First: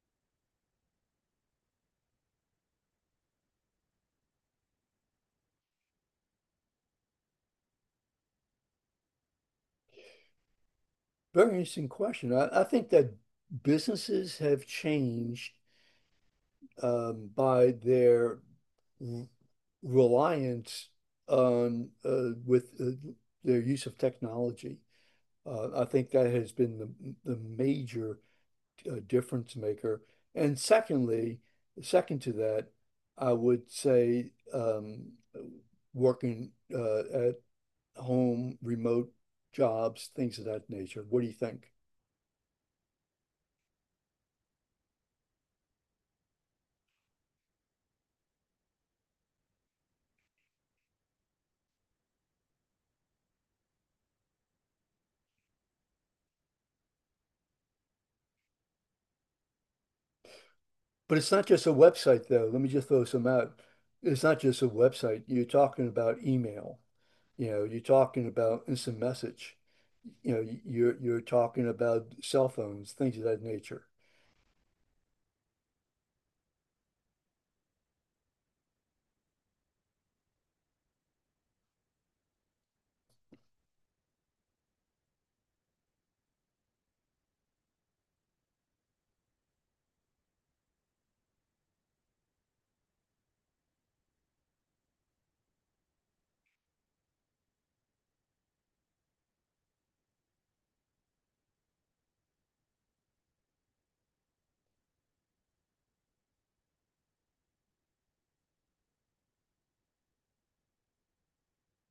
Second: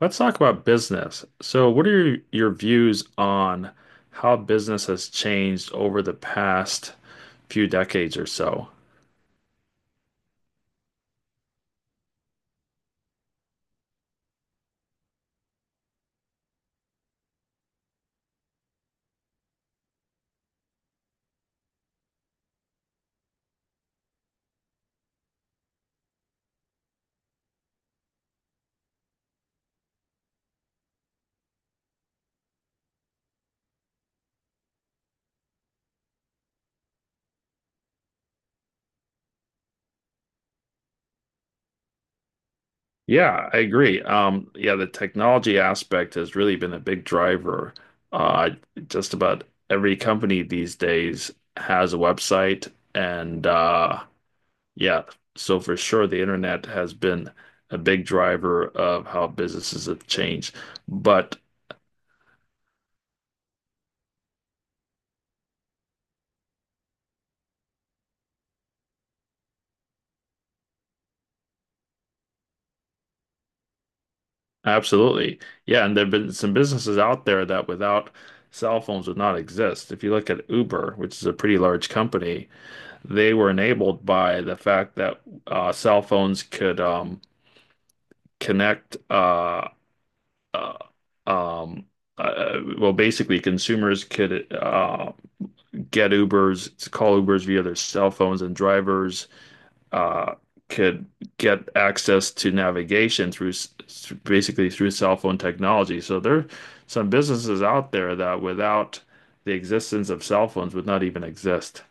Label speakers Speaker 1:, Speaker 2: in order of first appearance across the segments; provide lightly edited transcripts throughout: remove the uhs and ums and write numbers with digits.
Speaker 1: Let's talk about business. So, what are your views on how business has changed over the past few decades or so?
Speaker 2: Very interesting question. I think that businesses have changed by their r- reliance on with their use of technology. I think that has been the major difference maker. And secondly, second to that, I would say working at home, remote jobs, things of that nature. What do you think?
Speaker 1: Yeah, I agree. Yeah, the technology aspect has really been a big driver. Uh, just about every company these days has a website, and yeah, so for sure, the internet has been a big driver of how businesses have changed.
Speaker 2: But it's
Speaker 1: But
Speaker 2: not just a website, though. Let me just throw some out. It's not just a website. You're talking about email. You know, you're talking about instant message. You know, you're talking about cell phones, things of that nature.
Speaker 1: absolutely. Yeah, and there've been some businesses out there that without cell phones would not exist. If you look at Uber, which is a pretty large company, they were enabled by the fact that cell phones could connect uh, um, well, basically consumers could get Ubers, call Ubers via their cell phones, and drivers uh, could get access to navigation through basically through cell phone technology. So there are some businesses out there that without the existence of cell phones would not even exist.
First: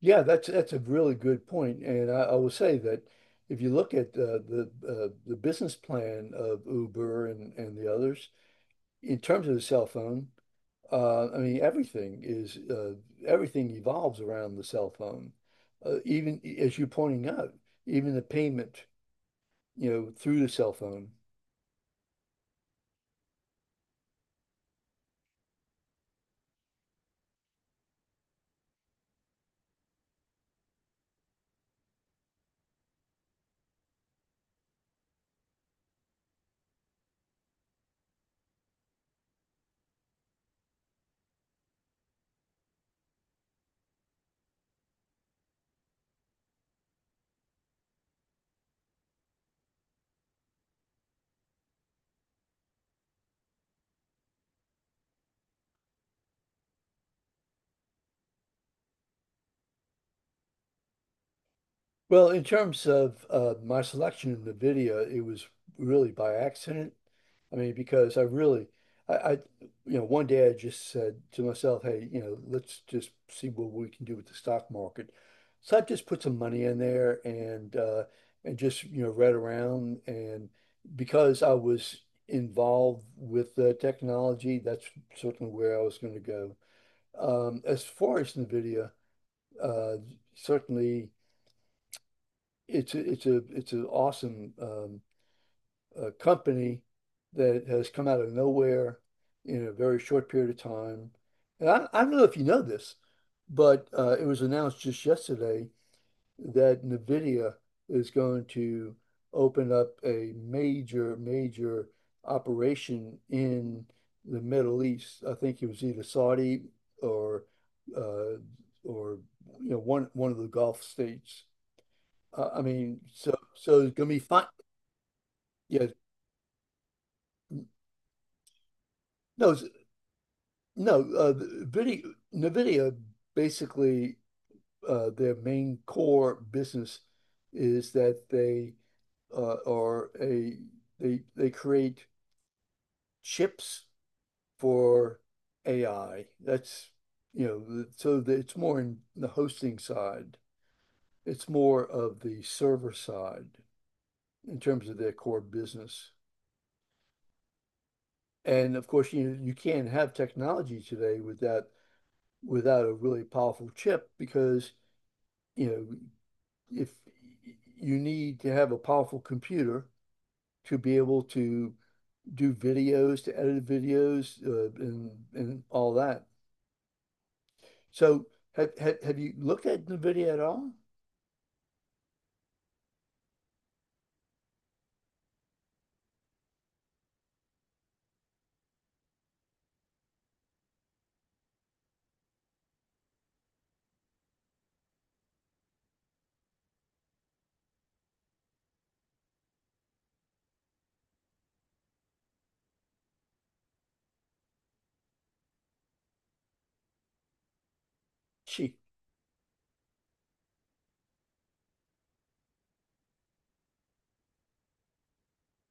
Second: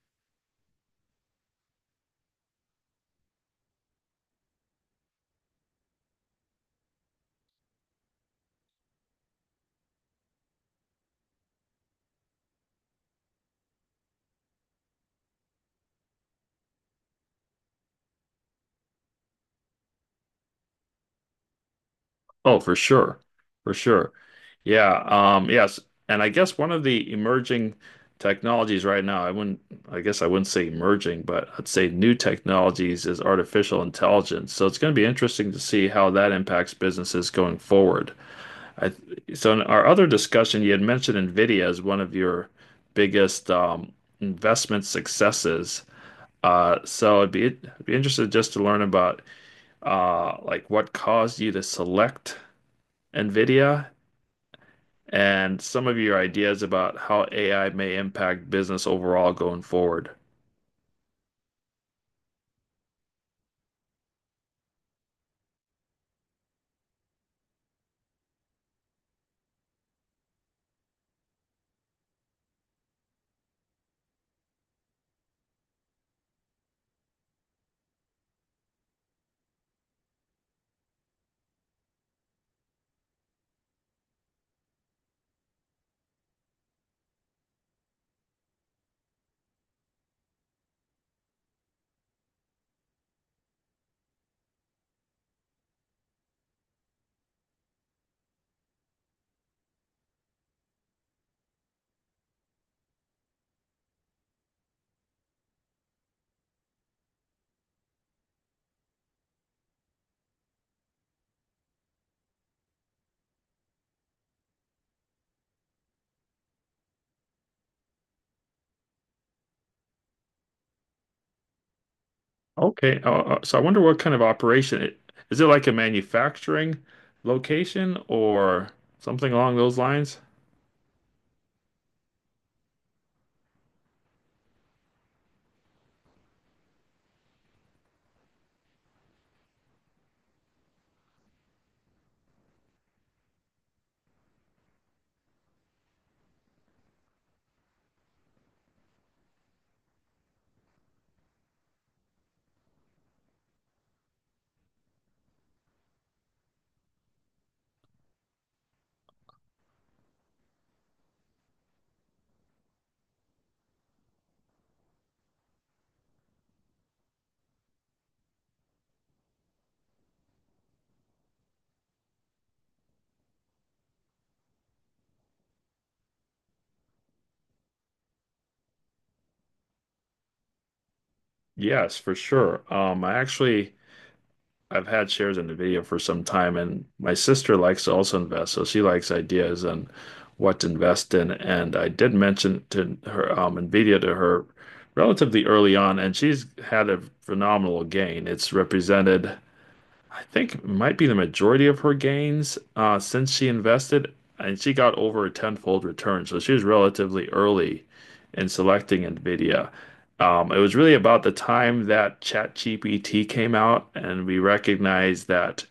Speaker 2: Yeah, that's a really good point, and I will say that if you look at the business plan of Uber and the others in terms of the cell phone. I mean, everything is everything evolves around the cell phone. Even as you're pointing out, even the payment, you know, through the cell phone.
Speaker 1: Oh, for sure. For sure. Yeah. Yes. And I guess one of the emerging technologies right now, I guess I wouldn't say emerging, but I'd say new technologies is artificial intelligence. So it's going to be interesting to see how that impacts businesses going forward. I So in our other discussion, you had mentioned NVIDIA as one of your biggest investment successes. So I'd be interested just to learn about like what caused you to select NVIDIA and some of your ideas about how AI may impact business overall going forward.
Speaker 2: Well, in terms of my selection of the video, it was really by accident. I mean, because I really, I, I, you know, one day I just said to myself, hey, you know, let's just see what we can do with the stock market. So I just put some money in there and just you know read around and because I was involved with technology, that's certainly where I was going to go. As far as the video, uh, certainly it's an awesome company that has come out of nowhere in a very short period of time. And I don't know if you know this, but it was announced just yesterday that NVIDIA is going to open up a major, major operation in the Middle East. I think it was either Saudi or uh, or you know one of the Gulf states I mean,
Speaker 1: Okay, so I
Speaker 2: so
Speaker 1: wonder
Speaker 2: it's
Speaker 1: what
Speaker 2: gonna
Speaker 1: kind
Speaker 2: be
Speaker 1: of
Speaker 2: fine.
Speaker 1: operation it, is it like a
Speaker 2: Yeah,
Speaker 1: manufacturing location or something
Speaker 2: no,
Speaker 1: along
Speaker 2: s-
Speaker 1: those lines?
Speaker 2: no. NVIDIA basically their main core business is that they are a they create chips for AI. That's you know, the- So that it's more in the hosting side. It's more of the server side in terms of their core business. And of course, you know, you can't have technology today without without a really powerful chip because, you know, if you need to have a powerful computer to be able to do videos, to edit videos, and all that. So have you looked at NVIDIA at all?
Speaker 1: Yes, for sure. I've had shares in NVIDIA for some time, and my sister likes to also invest, so she likes ideas on what to invest in. And I did mention to her NVIDIA to her relatively early on, and she's had a phenomenal gain. It's represented I think it might be the majority of her gains since she invested, and she got over a tenfold return. So she was relatively early in
Speaker 2: Gee,
Speaker 1: selecting NVIDIA. It was really about the time that ChatGPT came out, and we recognized that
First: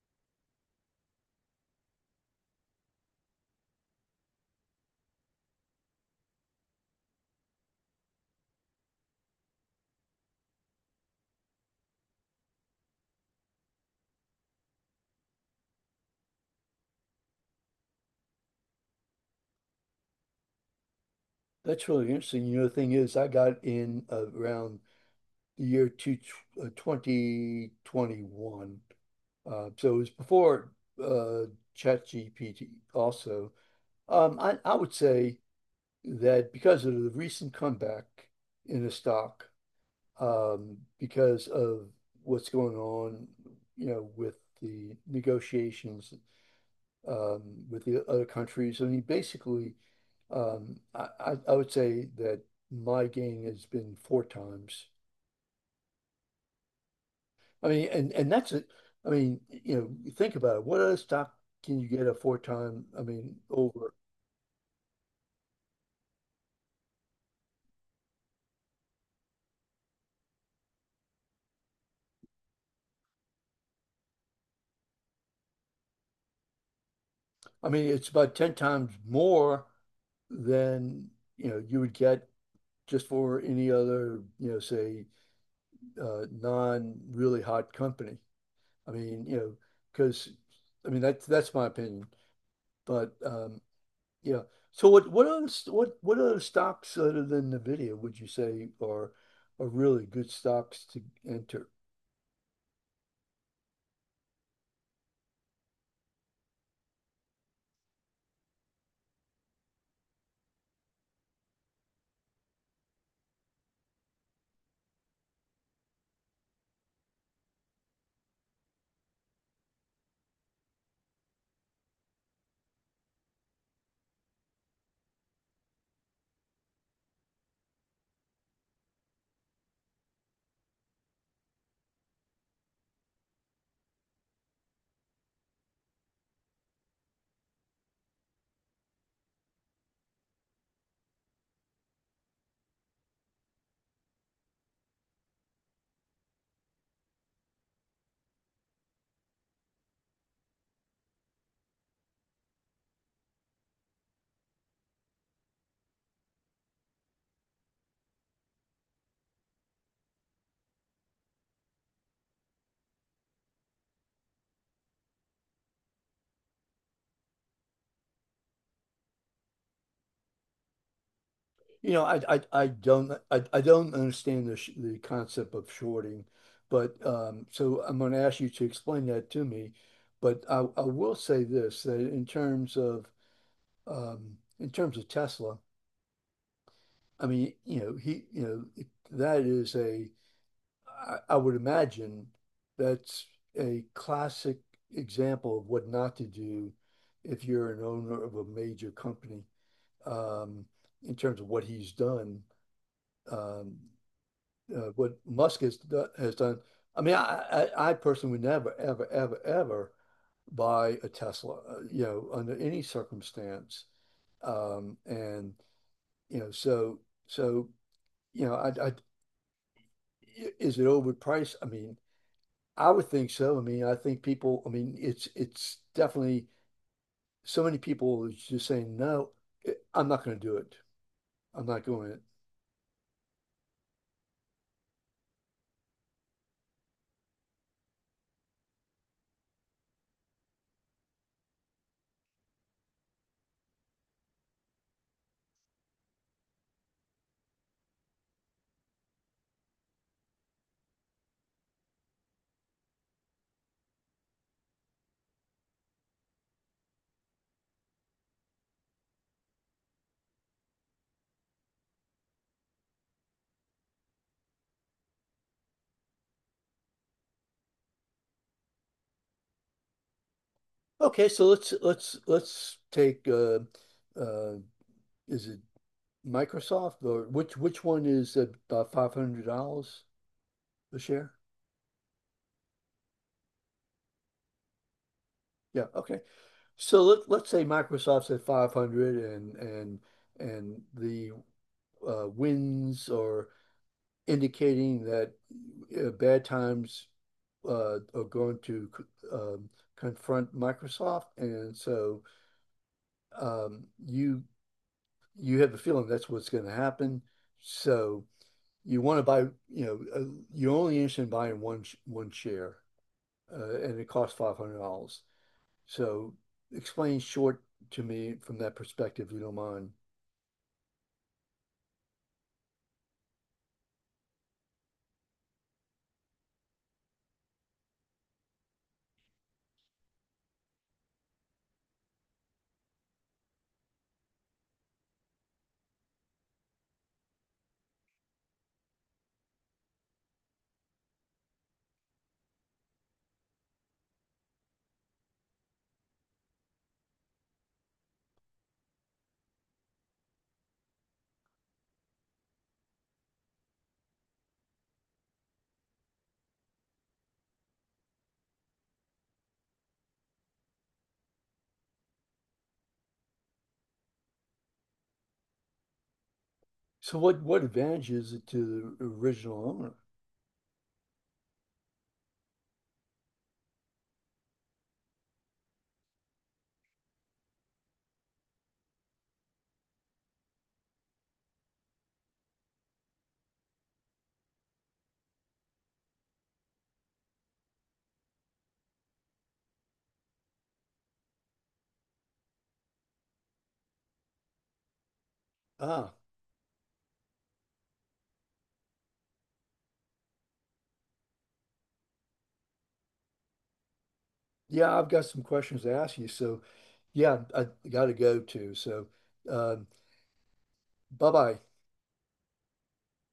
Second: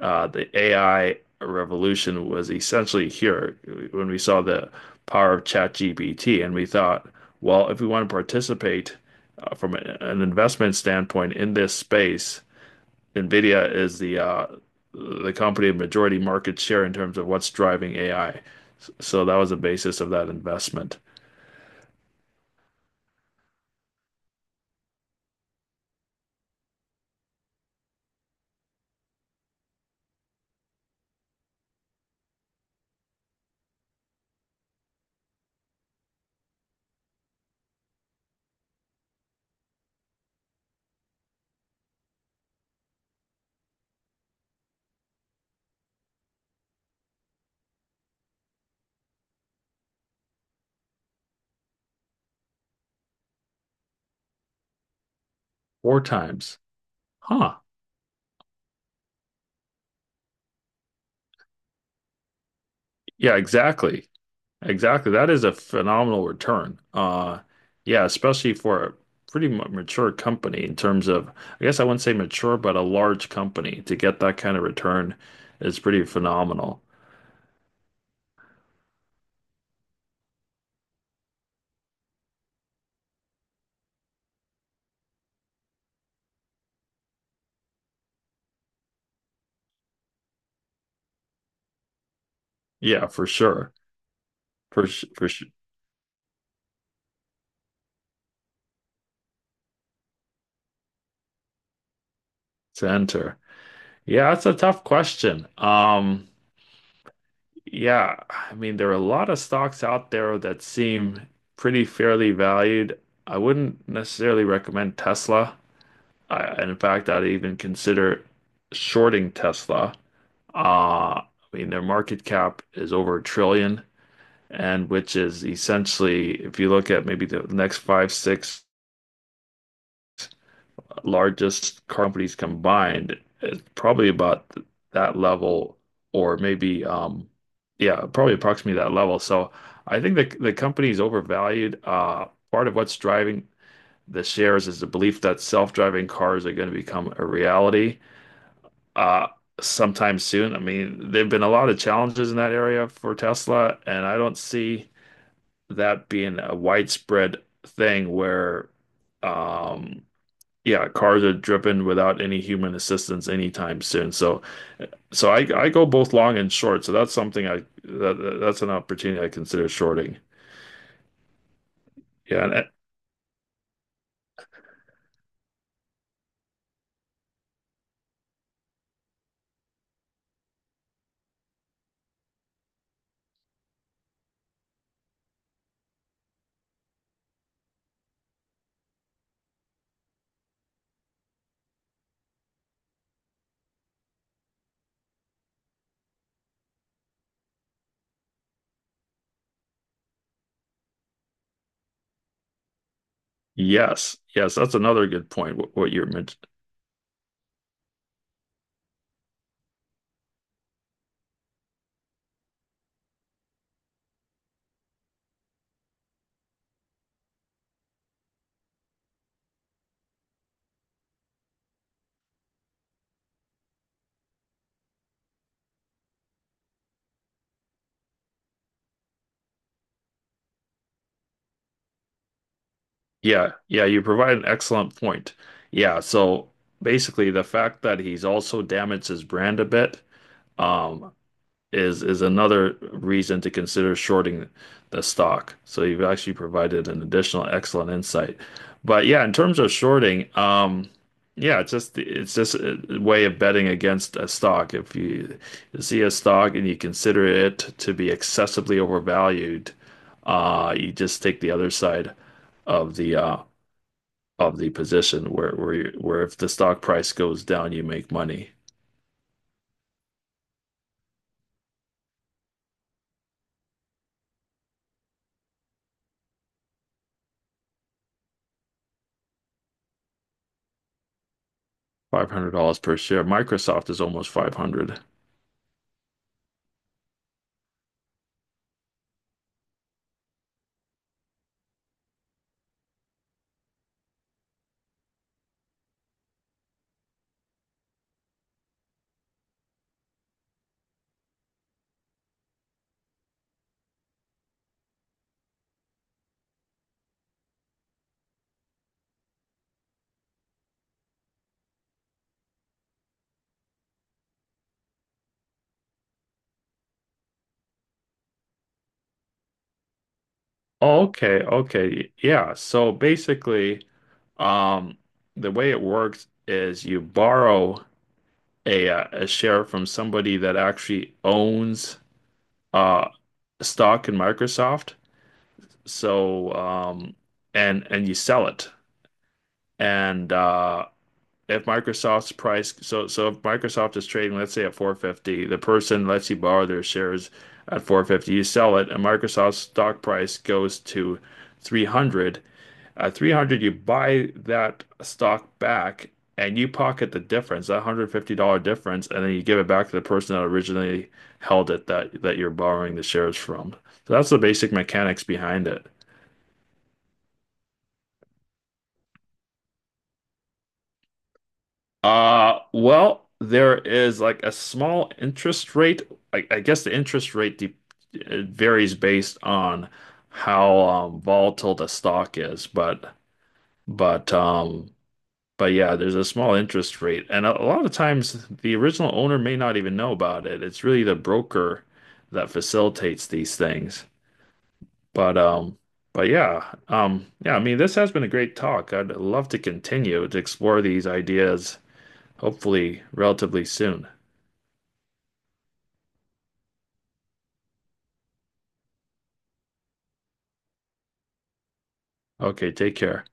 Speaker 1: the AI revolution was essentially here when we saw the power of ChatGPT, and we thought, well, if we want to participate from an investment standpoint in this space, NVIDIA is the company of majority market share in terms of what's driving AI. So that was the basis of that investment.
Speaker 2: that's really interesting. You know, the thing is, I got in around the year 2021. So it was before uh, ChatGPT also. I would say that because of the recent comeback in the stock, because of what's going on, you know, with the negotiations um, with the other countries. I mean, basically, I would say that my gain has been four times.
Speaker 1: Four times. Huh.
Speaker 2: I mean, and that's it. I mean, you know, think about it. What other stock can you get a four time? I mean,
Speaker 1: Yeah,
Speaker 2: over.
Speaker 1: exactly. Exactly. That is a phenomenal return. Yeah, especially for a pretty mature company in terms of, I guess I wouldn't say mature, but a large company to get that kind of return is pretty phenomenal.
Speaker 2: I mean, it's about ten times more than you know you would get just for any other, you know, say, non really hot company. I mean, you know, because I mean that's my opinion.
Speaker 1: Yeah,
Speaker 2: But
Speaker 1: for sure.
Speaker 2: yeah.
Speaker 1: For,
Speaker 2: So
Speaker 1: s-
Speaker 2: what
Speaker 1: for s-
Speaker 2: other st- what other stocks other than Nvidia would you say are really good stocks to enter?
Speaker 1: to enter. Yeah, that's a tough question. Yeah, I mean, there are a lot of stocks out there that seem pretty fairly valued. I wouldn't necessarily recommend Tesla. And in fact, I'd even consider shorting Tesla. I mean, their market cap is over a trillion, and which is essentially, if you look at maybe the next five, six largest car companies combined is probably about that level, or maybe yeah, probably approximately that level. So I think the company is overvalued. Part of what's driving the shares is the belief that self-driving cars are going to become a reality uh sometime soon. I mean, there've been a lot of challenges in that area for Tesla, and I don't see that being a widespread thing where um yeah, cars are driven without any human assistance anytime soon. So, so I go both long and short. So that's something that's an opportunity I consider shorting.
Speaker 2: You know, I I,
Speaker 1: Yeah, and,
Speaker 2: I don't I, I don't understand the concept of shorting, but so I'm going to ask you to explain that to me. But I will say this, that in terms of in terms of Tesla, I mean, you know, he, you know, it, that is a, I would imagine that's a classic example of what not to do if you're an owner of a major company. Um, in terms of what he's done, um,
Speaker 1: yes, yes, that's another
Speaker 2: what
Speaker 1: good point.
Speaker 2: Musk has,
Speaker 1: What you're
Speaker 2: has
Speaker 1: meant.
Speaker 2: done. I mean, I personally would never, ever, ever, ever buy a Tesla, you know, under any circumstance. And You know, so you know, I is it overpriced? I mean, I would think so. I mean, I think people. I mean, it's definitely so many people is just saying no. I'm not going to do it. I'm not going it.
Speaker 1: Yeah, yeah, you provide an excellent point. Yeah, so basically the fact that he's also damaged his brand a bit, um, is another reason to consider shorting the stock. So you've actually provided an additional excellent insight. But yeah, in terms of shorting, yeah, it's just a way of betting against a stock. If you see a stock and you consider it to be excessively overvalued, you just take the other side of the uh, of the position, where you, where if the stock price goes down, you make money.
Speaker 2: Okay, so let's take uh, is it Microsoft or which one is about $500 a share?
Speaker 1: $500 per share. Microsoft is almost 500.
Speaker 2: Yeah, okay. So let's say Microsoft's at 500 and and the Winds or indicating that bad times are going to um, confront Microsoft, and so um, you you have a feeling that's what's going to happen. So you want to buy, you know, you're only interested in buying one share, and it costs $500. So explain short to me from that perspective, if you don't mind.
Speaker 1: Okay, okay. Yeah. So basically, um, the way it works is you borrow a share from somebody that actually owns uh stock in Microsoft. So um and you sell it. And If Microsoft's price, if Microsoft is trading, let's say at 450, the person lets you borrow their shares at 450, you sell it, and Microsoft's stock price goes to 300. At 300, you buy that stock back and you pocket the difference, that $150 difference, and then you give it back to the person that originally held it, that that you're borrowing the shares from. So that's the basic mechanics behind it.
Speaker 2: So what advantage is it to the original owner?
Speaker 1: Well, there is like a small interest rate. I guess the interest rate de it varies based on how volatile the stock is, but but um but yeah, there's a small interest rate, and a lot of times the original owner may not even know about it. It's really the broker that facilitates these things. But um
Speaker 2: Ah,
Speaker 1: but yeah, yeah, I mean this has been a great talk. I'd love to continue to explore these ideas hopefully relatively soon.
Speaker 2: yeah, I've got some questions to ask you. So, yeah, I got to go too. So, um, bye bye.
Speaker 1: Okay, take care.